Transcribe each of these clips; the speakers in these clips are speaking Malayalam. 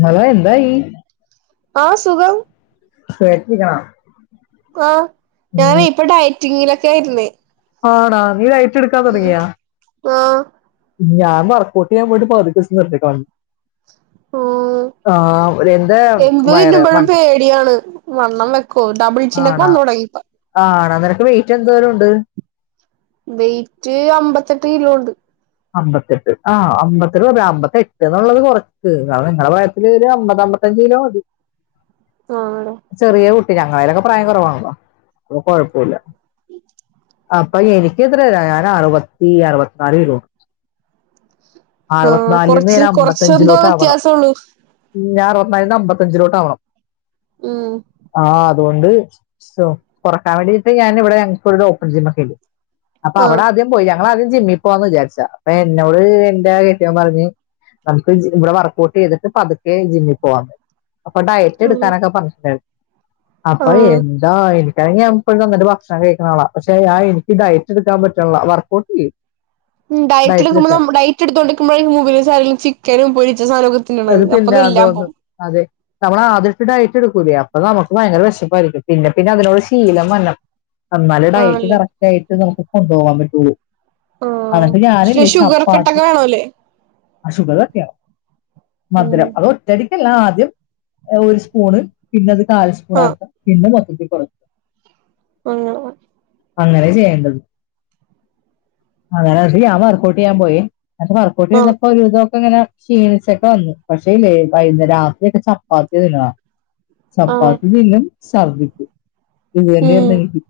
മോളെ എന്താായി ആ സുഖം പേടിപ്പിക്കണം ആ ഞാൻ ഇവിടെ ഡയറ്റിങ്ങിലൊക്കെ ആയിരുന്ന് ആണോ നീ ഡയറ്റെടുക്കാൻ തൊ ടങ്ങിയോ ആ ഞാൻ വർക്ഔട്ട് ചെയ്യാൻ പോയിട്ടെ പകുതിക്കു വച്ചെ നിർത്തി കളഞ്ഞു ഉ എന്ത് വയറ് വൺ തിന്നുമ്പഴും പേടിയാണ് വണ്ണം വെക്കോ ഡബിൾ ചിന്നക്ക ആണാ വന്ന് തുടങ്ങിപ്പ ആണാ നിനക്ക് വെയിറ്റ് എന്തോരം ഉണ്ട് വെയിറ്റെ അമ്പത്തെട്ട് കിലോ ഉണ്ട് അമ്പത്തെട്ട് ആ് അമ്പത്തെട്ട് പറ അമ്പത്തെട്ട് ആഅമ്പത്തേട്ടെന്ന് പറഞ്ഞാ അമ്പത്തെട്ടെ ന്നുള്ളത് കൊറയ്ക്കെ കാരണം നിങ്ങടെ പ്രായത്തിലെ ഒരു അമ്പത് അഞ്ച് കിലോ മതി ആണോ ഞങ്ങളേലുമൊക്കെ പ്രായം കൊ റവാണല്ലോ അപ്പ കൊഴപ്പില്ല അപ്പ എനിക്ക് എത്രയാലും അറുപത്തി ആറു പത്തിനാല് കിലോ ആഹ് അറുപത്തിനാലീന്നെ കൊറച്ച് നേരെ കൊറച്ചെന്തോ അമ്പത്തിഞ്ചിലോട്ടാവണം വ്യത്യാസള്ളൂ [unintelligible] ഉം അണ്ട് കൊറക്കാൻ വേണ്ടിട്ട് ഞാനി വിടെ ഞങ്ങക്കൊരു ഓപ്പൺ ജിം ഒക്കെയുണ്ടെ അപ്പൊ ആഹ് അവിടാദ്യം പോയി ഞങ്ങളാദ്യം ജിമ്മി പോവാന്ന് വിചാരിച്ചു അപ്പൊ എന്നോട് എന്റെ കെട്ട്യോൻ പറഞ്ഞു നമുക്ക് ഇവിടെ വർക്ക്ഔട്ട് ചെയ്തിട്ട് പതുക്കെ ജിമ്മി പോവാന്നെ അപ്പൊ ഡയറ്റ് ഉം എടുക്കാനൊക്കെ ഫംഗഷൻ അപ്പ ആഹ് എന്താ എ കഴിഞ്ഞു വന്നിട്ട് എപ്പഴും ഭക്ഷണം കഴിക്കുന്നാളാ പക്ഷെ ആ എനിക്ക് ഡയറ്ററ്റ് എടുക്കാൻ പറ്റില്ല വർക്ക്ഔട്ട് ചെയ്യും ഉ ഡയറ്റിലു ഡയറ്റ് നമ്മളെ എടുക്കാൻ ഡയറ്റെടുത്തു കൊടുക്കുമ്പഴും [unintelligible] ചിക്കനും പൊരിച്ച സാധനൊക്കെ എടുത്തില്ല അതോന്നും അതെ നമ്മളാദ്യാട്ടെ ഡയറ്റ് എടുക്കുവലേ അപ്പൊ നമുക്ക് ഭയങ്കര വെ ശപ്പായിരിക്കും പിന്നെ പിന്നെ അതിനോട് ശീലം വന്ന് എന്നാലെ ഡയറ്റ് ആണല്ലേ കറക്റ്റ് ആയിട്ട് നമുക്ക് കൊണ്ടുപോകാൻ പറ്റുള്ളൂ ആഹ് അതോണ്ടെ പിന്നെ ഞാനില്ലേ ഷുഗർ ചപ്പാത്തി കട്ടൊക്കെ വേണോല്ലേ ആരല്ലേ ആ ഷുഗറൊ ക്കെയാ ഉം മധുരം അതൊറ്റടിക്കല്ല ആദ്യം ഒരു സ്പൂണെ പിന്നത് താഴസ് പുണ ആഹ് പിന്ന മദ്തിപ്പെ [unintelligible] ഉം അങ്ങനയ ചെയ്യേണ്ടത് അങ്ങനെ ഞാൻ വർക്ഔട്ട് ചെയ്യാൻ പോയി എന്ന വർക്കഔട്ട്‌ ആഹ് ചെയ്തപ്പോ ഒരു ഇതോക്കെ ഇങ്ങനെ ക്ഷീണിച്ച് ചെക്ക വന്നു പക്ഷേ ഇല്ലേ വൈകുന്നേര രാത്രി ഒക്കെ ചപ്പാത്തി തിന്നണം ആഹ് ചപ്പാത്തി തിന്നും സർധിക്കും ഇത് ഉം തന്നെയാരുന്നു എനിക്കും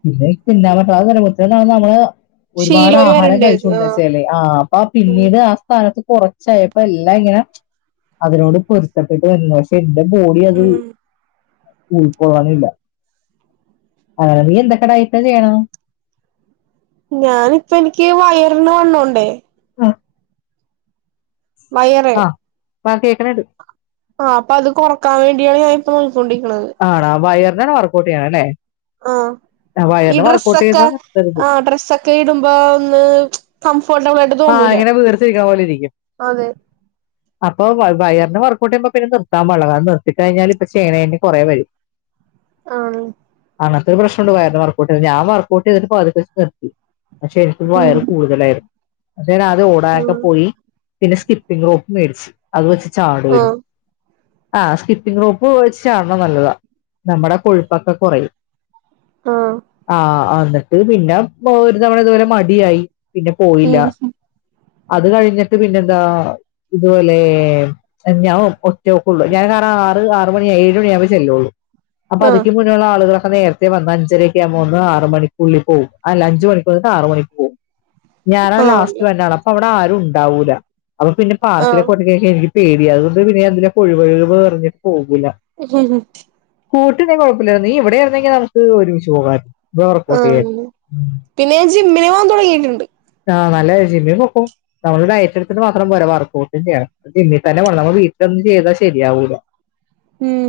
പിന്ന ചിന്താൻ പറ്റന്നെ കു നമ്മള് [unintelligible] ഒരുപാട് ഷീലോയി ആഹാരം വരണ്ട് കഴിച്ചൂന്നു ആഹ് വച്ചാലെ ആ അപ്പ ഉം പിന്നീട് ആ സ്ഥാനത്ത് കുറച്ചായപ്പോ അപ്പ എല്ലാം ഇങ്ങനെ അതിനോട് പൊരുത്തപ്പെട്ട് വരുന്നു പക്ഷെ എന്റെ ബോഡി അത് ഉം കൊഴാനില്ല [unintelligible] അന നീ എന്തൊക്കെ ഡയറ്റു ചെയ്യണു ഞാനിപ്പ എനിക്ക് വയറിന് വണ്ണോണ്ടേ ആ വയറെ ബാക്കി എത്രെടു ആ അപ്പം അത് കൊറക്കാൻ വേണ്ടിയാണ് ഞാൻ ഇപ്പ നോക്കിക്കൊണ്ടിരിക്കണത് ആണോ വയറിന വർക്കഔട്ട് ചെയ്യണ അല്ലേ ആ ആ, ഈ വയറിന് വർക്കൗട്ട് ഡ്രസ്സൊക്കെ ചെയ്താൽ നിർത്തരുത് ആ ഡ്രസ്സൊക്കെ ഇടുമ്പോ ഒന്ന് കംഫോർട്ടബിൾ ആയിട്ട് ആഹ തോന്നൂല അങ്ങനെ വീർത്ത് ഇരിക്കാണപോലെ ഇരിക്കും അതെ അപ്പൊ വയറിന്റെ വർക്കൗട്ട് ചെയ്യുമ്പോൾന്നെ നിർത്താൻ വള്ള കത് നിർത്തിട്ട കഴിഞ്ഞാൽ ഇപ്പ ചേനേ കുറെ വരും ആഹ അങ്ങനത്തെ ഒരു പ്രശ്നംണ്ട പോയിരുന്നു വർക്കൗട്ട് ഞാൻ വർക്കൗട്ട്തിട്ട് പെച്ച് നിത്തി ശരിക്കും ഉം വയറു കൂടുതലായിരുന്നു ഞാത ഓടാനൊക്കെ ഉം പോയി പിന്നെ സ്കിപ്പിംഗ് റോപ്പ് മേടച്ച് അത് വെച്ച ചാടാരുന്ന് ആഹ് ആഹ സ്കിപ്പിങ് റൂപ്പ് വിച്ചാണല്ലോ നല്ലതാ നമ്മുടെ കൊഴുപ്പൊക്കെ കുറയും ആഹ് ആഹ എന്നട്ട് പിന്നെ ഒരു തവണ ഇതുപോലെ മടിയായി പിന്നെ പോയില്ല ഉം അത് കഴിഞ്ഞിട്ട് പിന്നെന്താ ഇതുപോലെ ഞാ റ്റൊക്കെ ഉള്ളൂ ഞാൻ കാരണം ആറ് ആറ് മണി ഏഴ് മണി ആവുമ്പോ ചെല്ലുള്ളൂ അപ്പൊ ആഹ് അതക്ക് മുന്നുള്ള ആളുകളെ നേരത്തെ വന്ന അഞ്ചരൊക്ക ആകുമ്പോ ഒന്ന് ആറ് മണിക്കുള്ളി പോകും അഞ്ച് മണി വന്നിട്ട് ആറ് മണിക്ക് പോകവും ഞാന ലാസ് ആഹ് അപ്പൊ അവിടെ ആരും ഉണ്ടാവൂല. അപ്പൊ പിന്നെ പാർക്കിലെ കൊട്ടൊക്കെ എനിക്ക് പേടി അതുകൊണ്ട് പിന്നെ അതിന്റെ കൊഴപഴുക് പറഞ്ഞ് പോകും. [unintelligible] കൂട്ടി കുഴപ്പില്ലരുന്നു നീ ഇവിടെ ആരുന്നെങ്കി നമുക്ക് ഒരുമിച്ച് പോകായി ആ പിന്നെഞ ജിമ്മിന് പോവാൻ തുടങ്ങിട്ടുണ്ട്. ആഹ് നല്ല ജിമ്മിൽ പോക്കോ നമ്മള് ഡയറ്റ് എടുത്തിട്ട് മാത്രം പോ വർക്കഔട്ടും ചെയ്യണം. ജിമ്മിൽ തന്നെ നമ്മ വീട്ടിൽ ചെയ്ത ശ രിയാവുല്ല. ഉം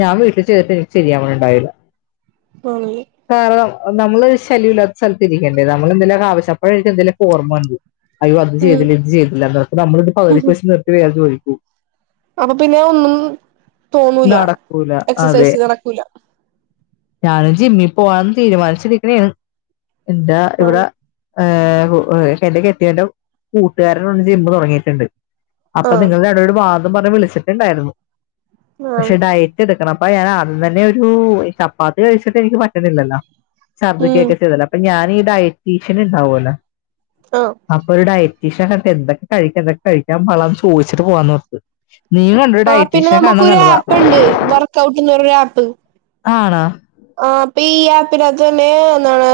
ഞാൻ വീട്ടിൽ ചേട്ട എനിക്ക് ശരിയാ ഉണ്ടാവില്ല. ആണല്ലേ കാരണം നമ്മള് ശല്യമല്ലാത്ത സ്ഥലത്തി ഇരിക്കേണ്ടേ നമ്മളന്തെലും ആശപ്പഴായിരിക്ക എന്തെലും ഓർമ ഉണ്ടും. അയ്യോ അത് ഉം ചെയ്തില്ല ഇത് ചെയ്തില്ല എന്ന നമ്മള ഒരു പകതിക്ക്ച്ച് നിർത്തി വയയാ ചോലും അപ്പൊ പിന്നെ ഒന്നും തോന്നൂല. നടക്കൂല എക്സസൈസ് നടക്കൂല. ഞാന് ജിമ്മി പോവാന്ന് തീരുമാനിച്ചിരിക്കണാണ്. എന്താ ആ ഇവിട എന്റെ കെട്ടിയെൻ്റെ കൂട്ടുകാരൻ ഒരു ജിമ്മ് തുടങ്ങിയിട്ടുണ്ട്. അപ്പൊ ആ നിങ്ങളുടെ അവിടെ ഒരു വാദം പറഞ്ഞ് വിളിച്ചിട്ടുണ്ടായിരുന്നു. ആ പക്ഷെ ഡയറ്റ് എടുക്കണം. അപ്പൊ ഞാൻ അദ്യം തന്നെ ഒരു ചപ്പാത്തി കഴിച്ചിട്ട് എനിക്ക് പറ്റണില്ലല്ലോ. ഉം ശർദിക്കൊക്കെ ചെയ്തല്ല അപ്പൊ ഞാനി ഈ ഡയറ്റീഷണ ഇണ്ടാവുല്ലോ ആ അപ്പൊ ഒരു ഡയ [unintelligible] എന്തൊക്കെ കഴിക്ക എതൊക്കെ കഴിക്ക പാടില്ലാന്ന് ചോദിച്ചിട്ട് പോവാന്നോർത്ത്. നീ കണ്ടു ആ പിന്നെ ഡയറ്റീഷന കാണാൻ നമുക്കൊരു നല്ലതാ. ആപ്പ്ണ്ട് വർക്ക് ഔട്ട് എന്ന് പറഞ്ഞൊരു ആപ്പ് ആണ. ആ അപ്പൊ ഈ ആപ്പിനകത്ത് തന്നെ എന്താണ്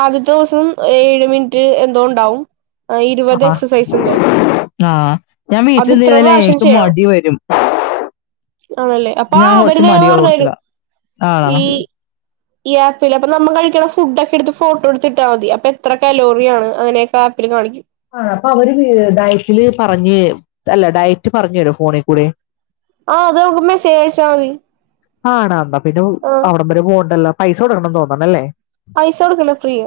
ആദ്യത്തെ ദിവസം ഏഴ് മിനിറ്റ് എന്തോ ഉണ്ടാ. [unintelligible] ആ ആഹ് ഞാൻ അത് ഇത്ര വീട്ടിൽന്തതല്ലേ പ്രാവശ്യം എനിക്ക് ചെയ്യണം മടി വരും. ആണല്ലേ അപ്പൊ ഞാൻ അവര് കുറച്ച് തന്നെ പറഞ്ഞു മടിള്ളകൂട്ടത്തില. തരും ആണാ ഈ ഈ ആപ്പിൽ അപ്പൊ നമ്മൾ കഴിക്കണ ഫുഡ് ഒക്കെ എടുത്ത് ഫോട്ടോ എടുത്തിട്ടാ മതി. അപ്പൊ എത്ര കലോറി ആണ് അങ്ങനെയൊക്കെ [unintelligible] ആ അപ്പൊ അവര് ഡയറ്റില് പറഞ്ഞ് അല്ല ഡയറ്റ് പറഞ്ഞരോ ഫോണികൂടെ. ആ അത് നമുക്ക് മെസ്സെജ് അയച്ചാതി. ആണാ എന്നാ പിന്നെ അവിട വരെ പോകണ്ടല്ലോ പൈസ കൊടുക്കണംന്ന് തോന്നണല്ലേ. പൈസ കൊടുക്കല്ല ഫ്രീയ.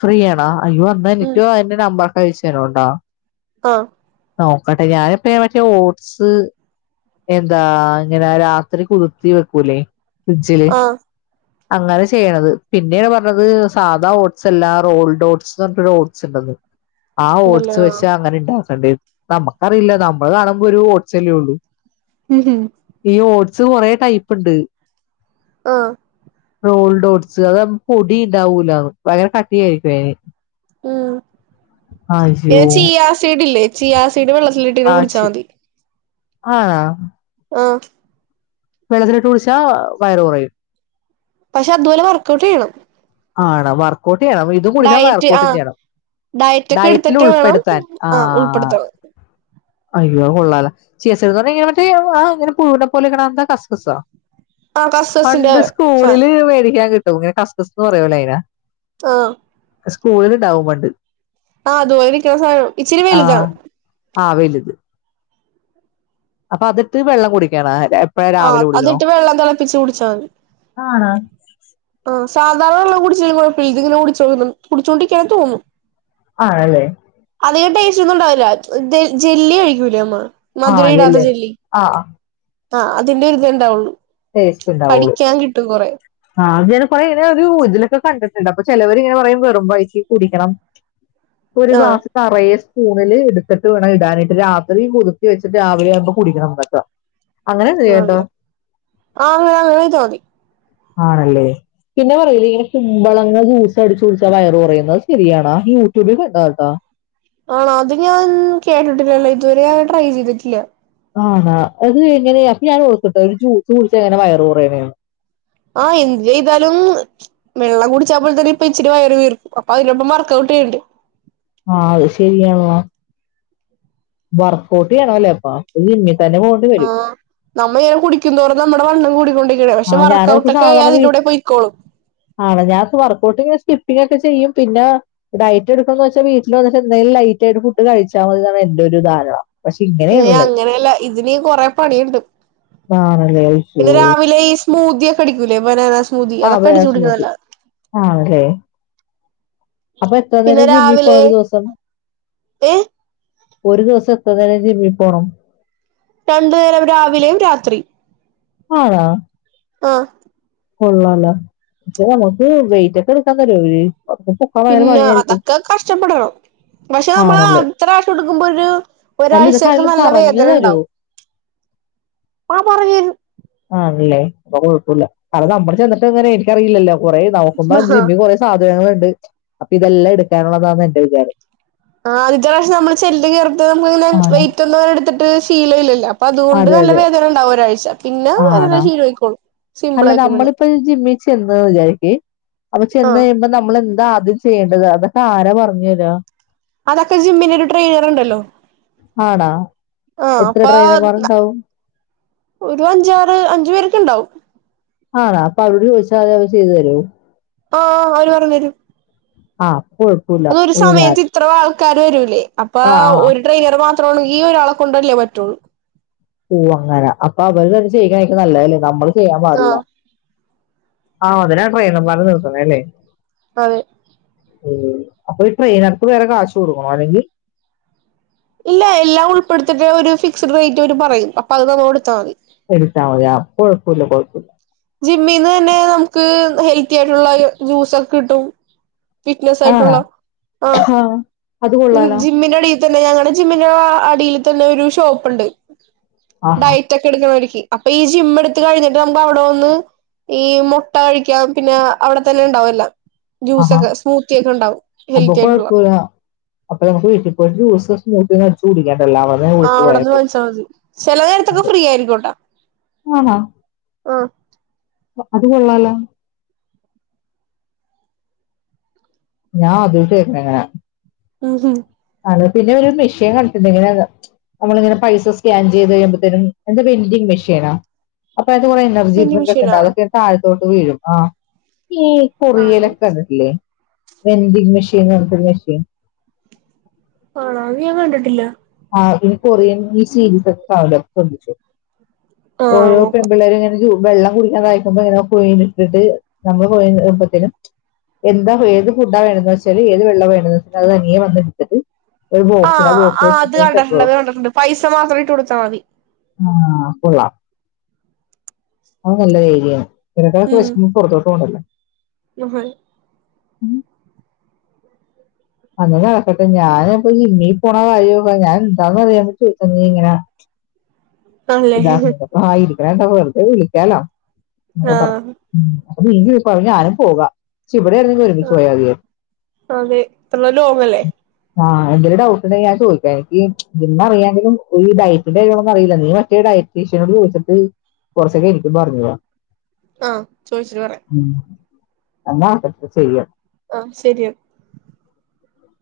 ഫ്രീ ആണാ അയ്യോ വന്ന എനിക്കോ അതിന്റെ നമ്പറൊക്കെ അയച്ച തനോണ്ടോ. ആഹ് നോക്കട്ടെ ഞാനിപ്പ മറ്റേ ഓട്സ് എന്താ ഇങ്ങനെ രാത്രി കുതി വക്കൂല ഫ്രിഡ്ജില്. ആഹ് അങ്ങനെ ചെയ്യണത് പിന്നെയാണ് പറഞ്ഞത് സാധാ ഓട്സ് അല്ല റോൾഡ് ഓട്ട്സ് എന്ന് പറഞ്ഞിട്ടൊരു ഓട്സ് ഉണ്ടന്ന്. ആ ഓട്ട്സ് ഉണ്ടല്ലോ വെച്ച അങ്ങനെ ഇണ്ടാക്കണ്ടേ നമുക്കറിയില്ല നമ്മൾ കാണുമ്പോ ഒരു ഓട്ട്സ്ല്ലേ ഉള്ളു. ഉഹു. ട്സ് കൊറെ ടൈപ്പുണ്ട്. ആഹ് റോൾടൊട്സ് അത് പൊടി ഉണ്ടാവൂല. ഭയങ്കര കട്ടിയ ആായിരിക്കും. അന് ഉം അയ്യോ ഏച്ചീ ആസീഡില്ലേ. ചിയ ആ സീഡ് വെള്ളത്തിലിട്ടീ കുടിച്ചാ മതി. ആണ ആഹ് വെള്ളത്തിലിട്ട് കുടിച്ചാ വയറ് കൊറയും. പക്ഷെ അതുപോലെ വർക്കഔട്ട് ചെയ്യണം. ആണ് വർക്ക ഔട്ട് ചെയ്യണം. ഇതും കൂടിക്കണം. ഡയറ്റ് വർക്ക് ഔട്ട് ആഹ് ചെയ്യണം. ഡയറ്റ് ഒക്കെ ഡയറ്റില് എടുത്തിട്ട് വേണം ഉൾപ്പെടുത്താൻ ആഹ് അയ്യോ കൊള്ള ചേ പറഞ്ഞ ഇങ്ങനെ മറ്റേ ആ ഇങ്ങനെ പുഴവിെ പോലെക്കണ എന്താ കസ കസാ ആഹ് കസ്കസിന്റെ പണ്ട് സാനം സ്കൂളില് മേടിക്കാൻ കിട്ടും ഇങ്ങനെ കസ്റ്റസ്ന്ന് പറയലേ അയിന ആഹ സ്കൂളിണ്ടടൗമണ്ട് ആഹ് അ ദോരിക്ക സാധനം ഇച്ചിരി വേല ഇതാണ് ആ വലു അപ്പൊ അതിട്ട് വെള്ളം കുടിക്കണാ എപ്പഴാ രാവിലെ ആഹ് കുടിക്കണോ അതിട്ട് വെള്ളം തിളപ്പിച്ച് കുടിച്ചാ ആണ ആ സാധാരണള്ള കുടിച്ചിൽഡിങ്ങിനെ കു കുടിച്ചോൊണ്ടരിക്കാൻ തോന്നുന്നു ആണല്ലേ ൊന്നുംണ്ടാവില്ല ജെല്ലി അഴിക്കൂലേ അമ്മ ആ മധുര ഇടാത്ത അതല്ലേ ജെല്ലി ആ ആഹ് അതിന്റെ ഇതെണ്ടാവള്ളു േസ്റ്റ് ഉണ്ടാവുള്ളൂ ആ അ അപ്പ ഇങ്ങനെ ഒരു ൂതിലൊക്കെ കണ്ടിട്ടുണ്ട് അപ്പൊ ചിലവർ ഇങ്ങനെ പറയ വെറുമ്പോഴ കുടിക്കണം ഒരു ആഹ് ഗ്ലാസ് കറേസ് സ്ൂണിൽ എടുത്തിട്ട് വേണം ഇടാനിട്ട് രാത്രി പുതുക്കി വെച്ചിട്ട് രാവിലെ ആവുമ്പോ കുടിക്കണംന്നക്ക അങ്ങനെ എന്ത് ചെയ്യണ്ടോ ആ വത വ തോതി ആണല്ലേ പിന്നെ പറയല ഇങ്ങനെ ചുമമ്പളങ്ങങ് ജ്യൂസ് അടിച്ച് കുടിച്ച വയറ് കുറയുന്നത് ശരിയാണാ യൂട്യൂബിൽ കണ്ട കേട്ടോ ആണോ അത് ഞാൻ കേട്ടിട്ടില്ലല്ലോ ഇതുവരെ ഞൻ ട്രൈ ചെയ്തിട്ടില്ല ആണ അത് എങ്ങനെയ അപ്പൊ ഞാൻ കൊടുത്തട്ട ഒരു ജൂസ് കുിച്ച അങ്ങനെ വയറ് കുറയണാണ് ആഹ എന്ത് ചെയ്താലും വെള്ളം കുടിച്ച പോലെ തന്നെ ഇപ്പ ഇച്ചിരി വയറ് വീർക്കും അപ്പൊ അതിനൊപ്പം വർക്കഔട്ട് അണ്ട് ആഹ അത് ശരിയ വർക്കോട്ട്ിയണല്ലേപ്പ ആ് നമ്മള ഇങ്ങനെ കുടിക്കുംന്തോറ നമ്മുടെ വണ് ആ ഞാനടുക്ക് സാധാരണ വീ കൂടെ പൊയ്ക്കോളും ആട ഞത്ത് പറക്ക ബട്ടെ സ്കിപ്പി്ക്കെ ചെയ്യും പിന്നെ ഡൈറ്റ് എടുക്കന്ന് വച്ചാ വീട്ടിൽ വ എന്തെലും ലൈറ്റ് ആട്ട്ുഡ് കഴിച്ചാ എന്റെറെ ഒരു ധാരണമാണ് ഏ അങ്ങനെയല്ല ഇതിന് കൊറെ പണിയുണ്ട് ആണല്ലേ അഴച്ചോ പിന്നെ രാവിലെ ഈ സ്മൂതി ഒക്കെ അടിക്കൂലേ ബനാന സ്മൂതി അതൊക്കെ അടിച്ചു വേറെ കുടും സ്മൂത്തി നല്ല ആണല്ലേ അപ്പൊ എത്ര നേരം ചെയി ഇപ്പൊ ഒരു ദിവസം ഏ ഒരു ദിവസം പ്രതാനതിി വി പോണം രണ്ടു നേരം രാവിലെയും രാത്രി ആണാ ആഹ് കൊള്ളാല്ല പക്ഷെ നമുക്ക് വെയിറ്റ് ഒക്കെ എടുക്കാൻ തരോ അവര് പിന്ന അതൊക്കെ കഷ്ടപ്പെടണം പക്ഷെ നമ്മള് ആണല്ലേ ആദ്യത്താപ്രാശം എടുക്കുമ്പോ ഒരു അല്ല ഇതൊക്കെ ഒരാഴ്ചക്കെ ആരെങ്കിലും നല്ല പറഞ്ഞു വേദന ഉണ്ടാവും [unintelligible] ആ പറയ അപ്പ കുഴപ്പമില്ല കാരണം നമ്മൾ ചെന്നിട്ട് അങ്ങനെ എനിക്കറിയില്ലല്ലോ കൊറെ നോക്കുമ്പോ ജിമ്മി കുറേ സാധനങ്ങളണ്ട് അപ്പൊ ഇതെല്ലാം എടുക്കാനുള്ളതാന്ന എന്റെ വിചാരം ആദ്യത്തെ പ്രാശം നമ്മള് ചെല്ല് കേറു നമക്ക് ഇങ്ങനെ ആണോ വെയിറ്റ് ഒന്നും എടുത്തിട്ട് ശീലല്ലല്ലോ അപ്പൊ അതുകൊണ്ട് അതെ നല്ല അതെ വേദന ഉണ്ടാവും ഒരാഴ്ച പിന്ന ആണോ ശീലായിക്കോളും അല്ല നമ്മളിപ്പൊ ജിമ്മിൽ ചെന്നൂന്ന് വിചാരിക്കെ അപ്പൊ ആ ചെന്ന് കഴിയുമ്പോ നമ്മൾ എന്താ ആദ്യം ചെയ്യേണ്ടത് അതൊക്കെ ആരാ പറഞ്ഞരുവാ അതൊക്കെ ജിമ്മിന് ഒരു ട്രെയിനറുണ്ടല്ലോ ആണാ എത്ര അപ്പൊ ട്രൈനമാരുണ്ടാവും ഒരു അഞ്ചാറ് അഞ്ചു പേരൊക്കെ ഉണ്ടാവും ആണ അപ്പൊ അവരോട് ചോദിച്ചാൽ അവരത് ചെയ്തു തരോ ഓഹ് അവര് പറഞ്ഞരും ആഹ് അതൊരു സമയത്ത് ഇത്രവാ ആൾക്കാര് വരൂല്ലേ അപ്പ ആ ആ ഒരു ട്രെയിനർ മാത്രൊണ് ഈ ഒരാളെ കൊണ്ടല്ലേ പറ്റുള്ളൂ ഓ അങ്ങനെ അപ്പൊ അവര് തന്ന ചെയ്യുകയുമായിരിം ക്ക നല്ലല്ലേ നമ്മള്ക്ക് ചെയ്യാൻ പാടില്ല ആഹ് ആഹ് അതിനാ ട്രൈനന്മാരെ നിർതണത് അല്ലേ അതെ അപ്പൊ ഈ ട്രെയിനർക്ക് വേറെ കാശ് കൊടുക്കണോ അല്ലെങ്കി ഇല്ല എല്ലാം ഉൾപ്പെടുത്തിട്ട് ഒരു ഫിക്സഡ് റേറ്റ് ഓര് പറയും അപ്പൊ അത് നമ്മളൊടുത്താ മതി എടുത്താൽ മതി ആ അപ്പ കൊഴപ്പമില്ല കൊഴപ്പമില്ല ജിമ്മീന്ന് തന്നെ നമുക്ക് ഹെൽത്തി ആയിട്ടുള്ള ജ്യൂസൊക്കെ കിട്ടും ഫിറ്റ്നസ് ആണോ ആയിട്ടുള്ള ആ അത് കൊള്ളാലോ ജിമ്മിന്റെ അടിയിൽ തന്നെ ഞങ്ങളുടെ ജിമ്മിന്റെ അടിയിൽ തന്നെ ഒരു ഷോപ്പ്ണ്ട് ആഹാ ഡയറ്റൊക്കെ എടുക്കണോരിക്ക് അപ്പ ഈ ജിമ്മ് എടുത്ത് കഴിഞ്ഞിട്ട് നമുക്ക് അവിടെ ഒന്ന് ഈ മുട്ട കഴിക്കാം പിന്നെ അവിടെ തന്നെ ഉണ്ടാവും എല്ലാം ആഹാ ജ്യൂസൊക്കെ സ്മൂത്തി ഒക്കെ ഉണ്ടാവും ഹെൽത്തി ആയിട്ടുള്ള അപ്പ ഞമുക്ക് വീട്ടി പോയിട്ട് ജ്യൂസ്‌ സ്മൂത്തി ഒക്കെ അടിച്ച് കുടിക്കാം ആഹ് അവിടെന്ന് വാങ്ങിച്ചാ മതി ചില നേരത്തൊക്കെ ഫ്രീ ആയിരിക്കും ട്ടാ ആഹ ആഹ് അത് കൊള്ളാല ഞാൻ ആദ്യായിട്ട് കേക്കണ ഇങ്ങന ഉഹും അത് പിന്നെ ഒരു മെഷീൻ കണ്ടിട്ടുണ്ട് എങ്ങന നമ്മളിങ്ങനെ പൈസ സ്കാൻ ചെയ്ത് കഴിയുമ്പോത്തേനും എന്തൊ വെൽഡിങ് മെഷീനോ ഇപ്പഴത്തെ കൊറേ എനർജി വെൻഡിങ് ഡ്രിങ്ക് ഒക്കെ ഇണ്ട് മെഷീനാ അതൊക്കെ താഴത്തോട്ട് വീഴും ആ ഈ ആണോ കൊറിയലൊക്കെണ്ടിട്ടില്ലേ വെന്തിങ് മെഷീൻ വെന്തിങ് മെഷീൻ ആണാ അത് ഞാൻ കണ്ടിട്ടില്ല ആ കൊറിയൻ ഈ സീരീസ് ഒക്ക കാണൂലൊ ആ ഓരോ നോക്കാം പെൺപിള്ളേരു വെള്ളം കുടിക്കാതെ കഴിക്കുമ്പോ എങ്ങനെ കുഴീലിട്ടിട്ട് നമ്മൾ പോവ്മ്പഴ്ത്തെനും എന്താ ഏത് ഫുഡാ വേണന്ന് വെച്ചാല് ഏത് വെള്ളം വേണന്ന് വെച്ചാല് അത് തനിയെ വന്നെടുത്തിട്ട് ഒരു ബോക്സിൽ ആ ബോക്സിലിറ്റിട്ട് ഇത് കണ്ടിട്ടുണ്ട്. അത് കണ്ടിട്ടുണ്ട്. പൈസ മാത്രം ഇട്ട് കൊടുത്താ മതി. ആ കൊള്ളാം. അത് നല്ല രീതിയാണ്. [unintelligible] വിശക്കുമ്പൊ ഉം പൊറത്തോട്ട് പോണ്ടല്ല. [unintelligible] ഉം അങ്ങനെ നടക്കട്ടെ. ഞാനിപ്പ ജിമ്മീ പോണ കാര്യ ഒക്കെ ഞാൻ എന്താന്ന് അറിയാൻ ചോയ്ച്ചതാ നീ ഇങ്ങനാ. [unintelligible] ആണല്ലേ ഇരിക്കണ കണ്ടപ്പോ വെറുതെ വിളിക്കാലോ. അപ്പ ആ പറഞ്ഞു ഉം അപ്പ നീ ഇരിക്കും ഞാനും പോകാ ച ഇവിടെയായിരുന്നെങ്കി ആ ഒരുമിച്ച് പോയാമതിയാന്ന് അതെ ലോങ്ങല്ലേ ആ എന്തെങ്കിലും ഡൗട്ട് ഉണ്ടെങ്കി ഞാൻ ചോദിക്കാം എനിക്ക് നിന്നെ അറിയാങ്കിലും ഈ ഡയറ്റിന്റെ കാര്യങ്ങളൊന്നും അറില്ല നീ മറ്റേ ഡ യറ്റീഷ്യനോട് ചോദിച്ചിട്ട് കുറച്ചൊക്കെ എനിക്കും പറഞ്ഞുതാ. ആ ചോദിച്ചിട്ട് പറയാം. എന്നാ അപ്പ ശരി ആ ശരി [unintelligible]